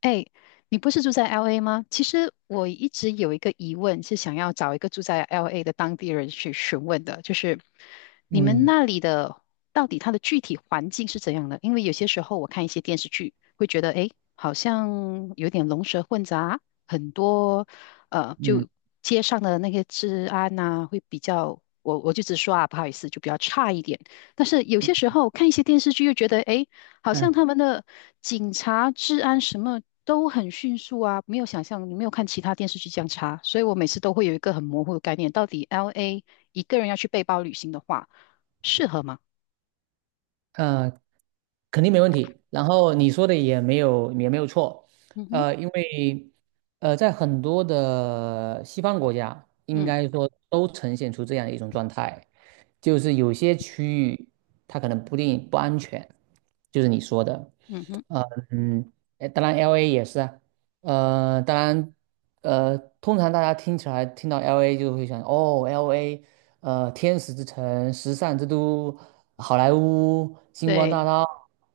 哎，你不是住在 LA 吗？其实我一直有一个疑问，是想要找一个住在 LA 的当地人去询问的，就是你们嗯那里的到底它的具体环境是怎样的？因为有些时候我看一些电视剧，会觉得哎，诶好像有点龙蛇混杂，很多嗯就街上的那些治安呐、会比较，我就直说啊，不好意思，就比较差一点。但是有嗯些时候看一些电视剧，又觉得哎，诶好像他嗯，们的警察、治安什么都很迅速啊，没有想象，你没有看其他电视剧这样查，所以我每次都会有一个很模糊的概念，到底 LA 一个人要去背包旅行的话，适合吗？呃，肯定没问题。然后你说的也没有错，嗯哼，呃，因为在很多的西方国家，应嗯该说都呈现出这样一种状态，就是有些区域它可能不定不安全，就是你说的。嗯哼，呃嗯，当然 LA 也是啊。当然，通常大家听起来听到 LA 就会想，哦，LA。天使之城、时尚之都、好莱坞、星光大对道，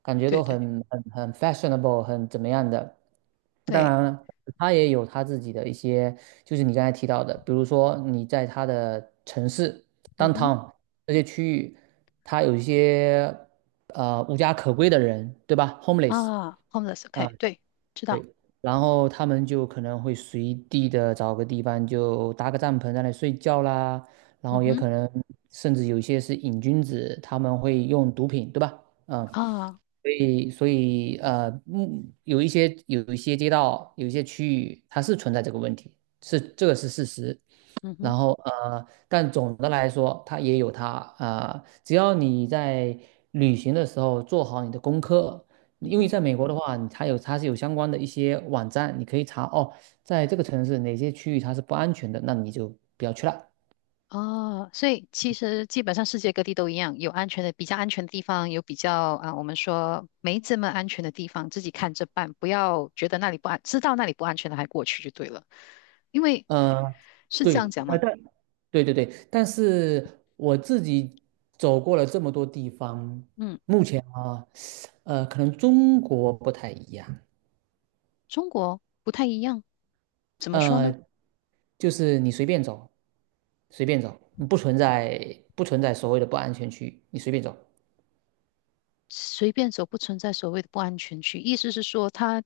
感觉对都对很 fashionable，很怎么样的。当对，然，它也有它自己的一些，就是你刚才提到的，比如说你在它的城市 嗯哼 downtown 这些区域，它有一些无家可归的人，对吧？Homeless。啊啊。，homeless，OK，对，知对，道，然后他们就可能会随地的找个地方就搭个帐篷在那里睡觉啦，然嗯后也哼可能甚至有一些是瘾君子，他们会用毒品，对吧？嗯。啊，所以有一些街道，有一些区域，它是存在这个问题，是事实。嗯哼然后但总的来说，它也有它啊。只要你在旅行的时候做好你的功课，嗯因哼。为在美国的话，它是有相关的一些网站，你可以查哦，在这个城市哪些区域它是不安全的，那你就不要去了。哦，所以其实基本上世界各地都一样，有安全的，比较安全的地方，有比较啊、我们说没这么安全的地方，自己看着办，不要觉得那里不安，知道那里不安全的还过去就对了，因为嗯，是这对，样讲嘛。对对对，但是我自己走过了这么多地方，嗯，目前啊，呃，可能中国不太一样。中国不太一样，怎么说呃，呢？就是你随便走，随便走，不存在所谓的不安全区，你随便走。随便走不存在所谓的不安全区，意思是说他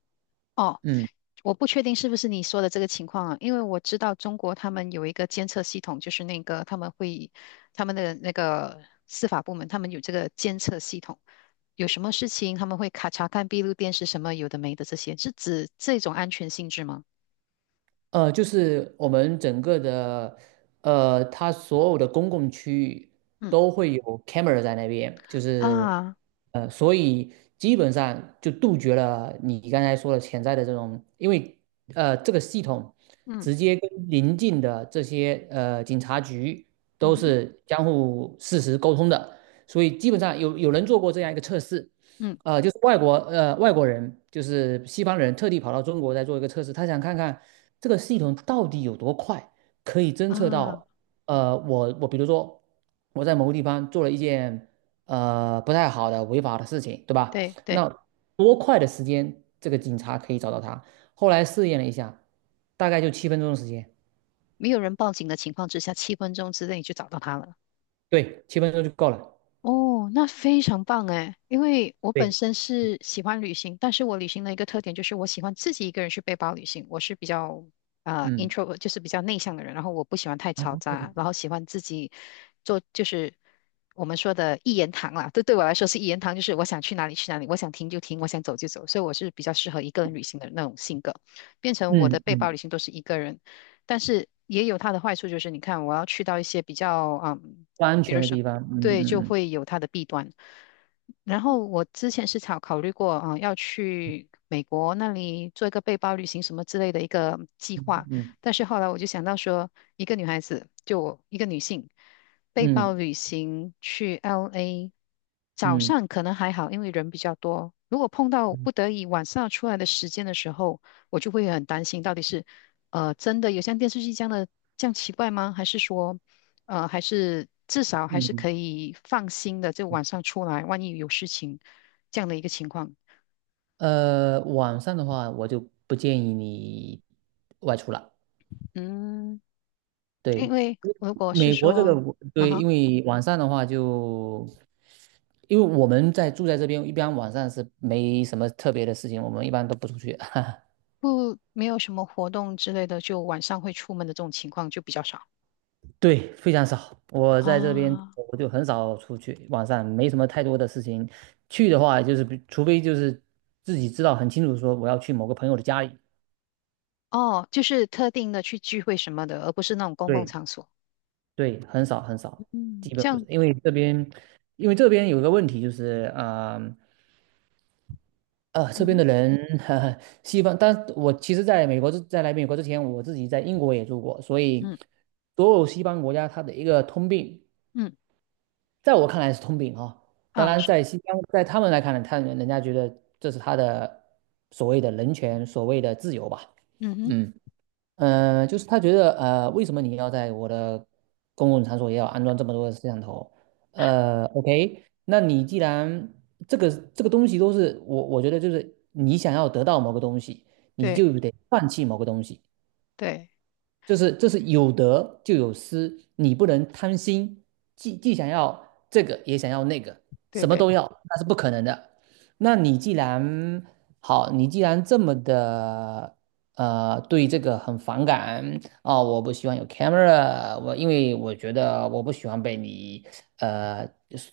哦，嗯。我不确定是不是你说的这个情况啊，因为我知道中国他们有一个监测系统，就是那个他们会他们的那个司法部门，他们有这个监测系统，有什么事情他们会卡查看闭路电视什么有的没的这些，是指这种安全性质吗？呃，就是我们整个的，呃，它所有的公共区域嗯都会有 camera 在那边。就是，啊，呃，所以基本上就杜绝了你刚才说的潜在的这种。因为这个系统嗯直接跟邻近的这些警察局嗯都哼是相互实时沟通的。所以基本上有人做过这样一个测试。嗯就是外国人，就是西方人特地跑到中国来做一个测试，他想看看这个系统到底有多快，可以侦测啊，到。我比如说我在某个地方做了一件不太好的违法的事情，对吧？对那对，多快的时间这个警察可以找到他？后来试验了一下，大概就七分钟的时间。没有人报警的情况之下，7分钟之内就找到他了。对，七分钟就够了。哦，那非常棒诶，因为我本对，身是喜欢旅行，但是我旅行的一个特点就是我喜欢自己一个人去背包旅行。我是比较嗯，intro，就是比较内向的人，然后我不喜欢太嘈啊杂，然后喜欢自己做，就是我们说的一言堂啦。这对我来说是一言堂，就是我想去哪里去哪里，我想停就停，我想走就走。所以我是比较适合一个人旅行的那种性格，变成我的嗯背包旅嗯，行都是一个人。但是也有它的坏处，就是你看，我要去到一些比较嗯。不安比如全的说。地方，对，就嗯嗯会有它的弊端。然后我之前是考虑过，啊、要去美国那里做一个背包旅行什么之类的一个计嗯划，嗯但是后来我就想到说，一个女孩子，就我一个女性，背嗯包嗯。旅行去 LA，早嗯上可能还好，因为人比较多。如果碰到嗯，不得已晚上出来的时间的时候，我就会很担心，到底是真的有像电视剧这样的这样奇怪吗？还是说？还是至少还是嗯可以放心的，就晚上出来，万一有事情这样的一个情况。晚上的话，我就不建议你外出了。嗯，因对，为如果是美国这个说，我啊对，哈，因为晚上的话就，因为我们住在这边，一般晚上是没什么特别的事情，我们一般都不出去。不，没有什么活动之类的，就晚上会出门的这种情况就比较少对，非常少。我在这边啊。我就很少出去，晚上没什么太多的事情。去的话，就是除非就是自己知道很清楚，说我要去某个朋友的家里。哦，就是特定的去聚会什么的，而不是那种公共对，场所。对，很少很少，嗯，基本这不是。样，因为这边，因为这边有个问题就是，这嗯边哼，的人，哈哈，西方，但我其实在来美国之前，我自己在英国也住过，所以嗯所有西方国家它的一个通病，嗯在我看来是通病哈、当啊，然，是，在西方，在他们来看呢，人人家觉得这是他的所谓的人权，所谓的自由吧。嗯哼，嗯。呃，就是他觉得，呃，为什么你要在我的公共场所也要安装这么多的摄像头？呃，OK，那你既然这个东西都是我，我觉得就是你想要得到某个东西，你就对得放弃某个东西。对就是这是有得就有失，你不能贪心，既想要这个也想要那个，对什么对，都要，那是不可能的。那你既然好，你既然这么的对这个很反感啊、我不喜欢有 camera，我因为我觉得我不喜欢被你呃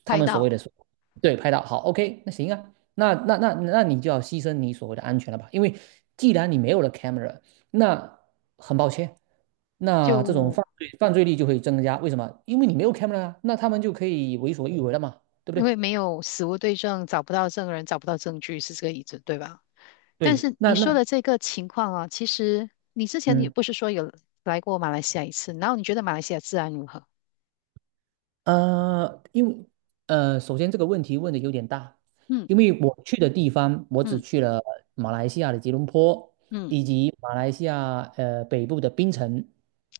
他拍们所谓到。的所对拍到好，OK，那行啊，那你就要牺牲你所谓的安全了吧？因为既然你没有了 camera，那很抱歉。那这种就。犯罪率就会增加。为什么？因为你没有 camera 啊，那他们就可以为所欲为了嘛，对不因为对？没有死无对证，找不到证人，找不到证据，是这个意思，对吧？但对，是那你说那的这个情况啊，其实你之前也嗯不是说有来过马来西亚一次，然后你觉得马来西亚治安如何？呃，因为首先这个问题问的有点大，嗯因为我去的地方，我只嗯去了马来西亚的吉隆坡，嗯，以及马来西亚北部的槟城，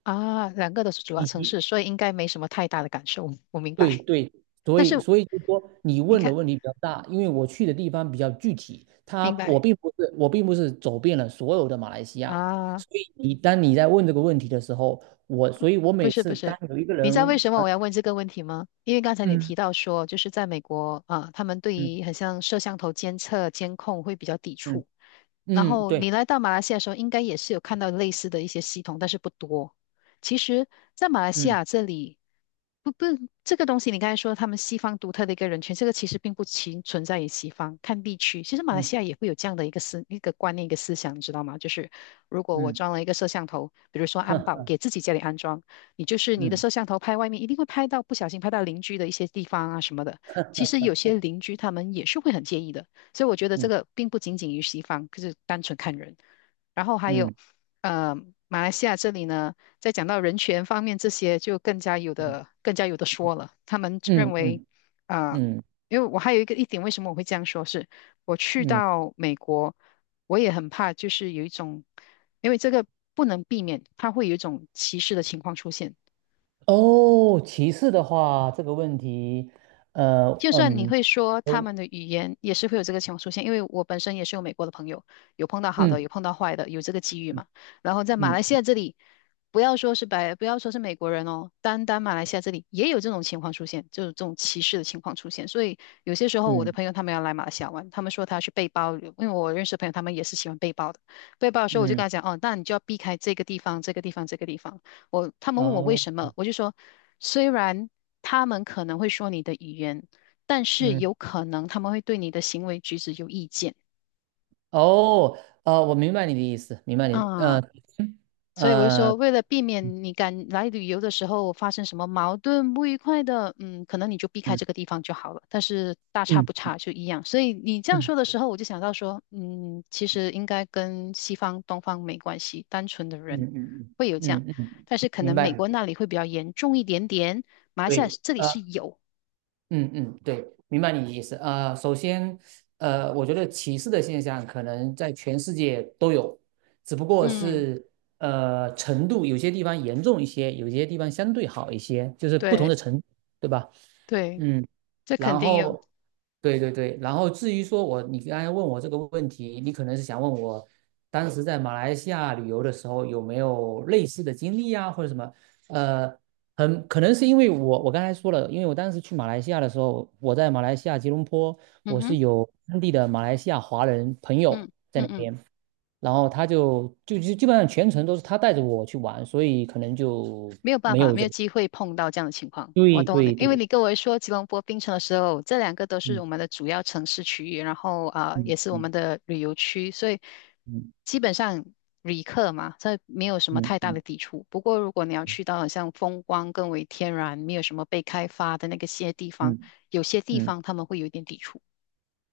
啊，两个都是主要以城及市，所以应该没什么太大的感受，我明对白。对，但是所以就是说，你你问的看，问题比较大，因为我去的地方比较具体，他明白我并不是走遍了所有的马来西亚，啊？所以你当你在问这个问题的时候，所以我不每是不次当是，有一个你知道为人什么啊，我要问这个问题吗？因为刚才你嗯提到说，就是在美国啊，他们对于很嗯像摄像头监测、监控会比较抵嗯触。然嗯，后对，你来到马来西亚的时候，应该也是有看到类似的一些系统，但是不多。其实，在马来西嗯亚这里，不不，这个东西你刚才说他们西方独特的一个人群，这个其实并不其存在于西方，看地区。其实马来嗯西亚也会有这样的一个思一个观念一个思想，你知道吗？就是如果我嗯，装了一个摄像头，比如说安保，给自己家里安装。你就是 你的嗯摄像头拍外面，一定会拍到不小心拍到邻居的一些地方啊什么的。其实有些邻居他们也是会很介意的，所以我觉得这嗯个并不仅仅于西方，就是单纯看人。然后还有，嗯呃，马来西亚这里呢，在讲到人权方面这些，就更加有嗯的更加有的说了。他们认嗯为，嗯啊、嗯因为我还有一个一点，为什么我会这样说是，我去嗯，到美国，我也很怕，就是有一种因为这个不能避免，它会有一种歧视的情况出现。哦，歧视的话，这个问题，呃就算你嗯，会说他我们的语言，也是会有这个情况出现。因为我本身也是有美国的朋友，有碰到好的，嗯有碰到坏的，有这个机遇嘛。然后在马嗯来西嗯亚这里，不要说是白，不要说是美国人哦，单单马来西亚这里也有这种情况出现，就是这种歧视的情况出现。所以有些时候我的嗯朋友他们要来马来西亚玩，他们说他去背包旅游，因为我认识的朋友他们也是喜欢背包的。背包的时候我就跟嗯。他讲，哦，那你就要避开这个地方、这个地方、这个地方。我他们问我为哦，什么，我就说，虽然他们可能会说你的语言。但是嗯，有可能他们会对你的行为举止有意见哦，呃，我明白你的意思，明白你，呃，啊。所以我就呃，说，为了避免你敢来旅游的时候发生什么矛盾、不愉快的，嗯，可能你就避开嗯这个地方就好了。但是大差不嗯差就一样。所以你这样说的嗯时候，我就想到说，嗯，其实应该跟西方、东方没关系，单纯的嗯人嗯会有这样，嗯嗯，嗯但是可明能白美你国的那里会比较严重一点点，马来西亚对，这里呃，是有，嗯嗯，对，明白你的意思。呃，首先，呃，我觉得歧视的现象可能在全世界都有，只不过嗯，是程度，有些地方严重一些，有些地方相对好一些，就是不同对的程度对吧？对，嗯。这肯然定有，后，对对对，然后至于说我，你刚才问我这个问题，你可能是想问我，当时在马来西亚旅游的时候有没有类似的经历啊，或者什么？呃，很可能是因为我刚才说了，因为我当时去马来西亚的时候，我在马来西亚吉隆坡，嗯我是哼，有当地的马来西亚华人朋友嗯在嗯那嗯。边，然后他就基本上全程都是他带着我去玩，所以可能就没有办没法，有没这有个机会碰到这样的情况。我对懂你，对因为对，你跟我说吉隆坡、槟城的时候，这两个都是嗯我们的主要城市区域，然后啊、呃也嗯是我们嗯的旅游区，所以嗯基本上旅客嘛，这没有什么嗯太大的嗯抵触。不过如果你要去到很像风光更为天然、没有什么被开发的那个些地方，嗯。有些地嗯方他们会有一点抵触。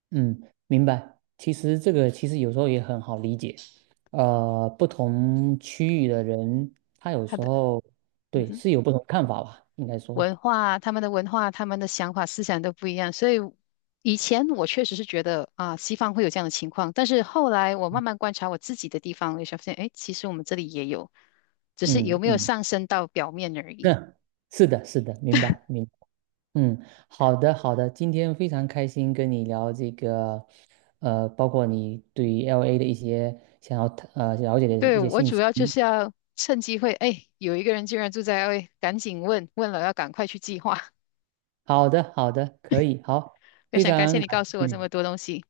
嗯，明白。其实这个其实有时候也很好理解，呃，不同区域的人，他有他时的，候嗯对哼。是有不同看法吧，应该说，文化、他们的文化、他们的想法、思想都不一样，所以以前我确实是觉得啊，西方会有这样的情况，但是后来我慢慢观察我自己的地方，我就发现，哎，其实我们这里也有，只是有嗯没有嗯，上升到表面而已。那是的，是的，明白明白。嗯，好的好的，今天非常开心跟你聊这个，呃，包括你对 LA 的一些想要了解的对，一些我信主息。要就是要趁机会，哎，有一个人竟然住在 l A，赶紧问，问了要赶快去计划。好的好的，可以好，非非常感谢常你感告诉我这么谢。多东西，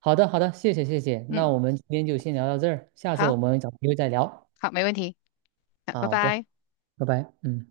好的，好的，谢谢，谢谢。那嗯，我们今天就先聊到这儿，下次好，我们找机会再聊。好，没问题，好，拜好的，拜。拜拜，嗯。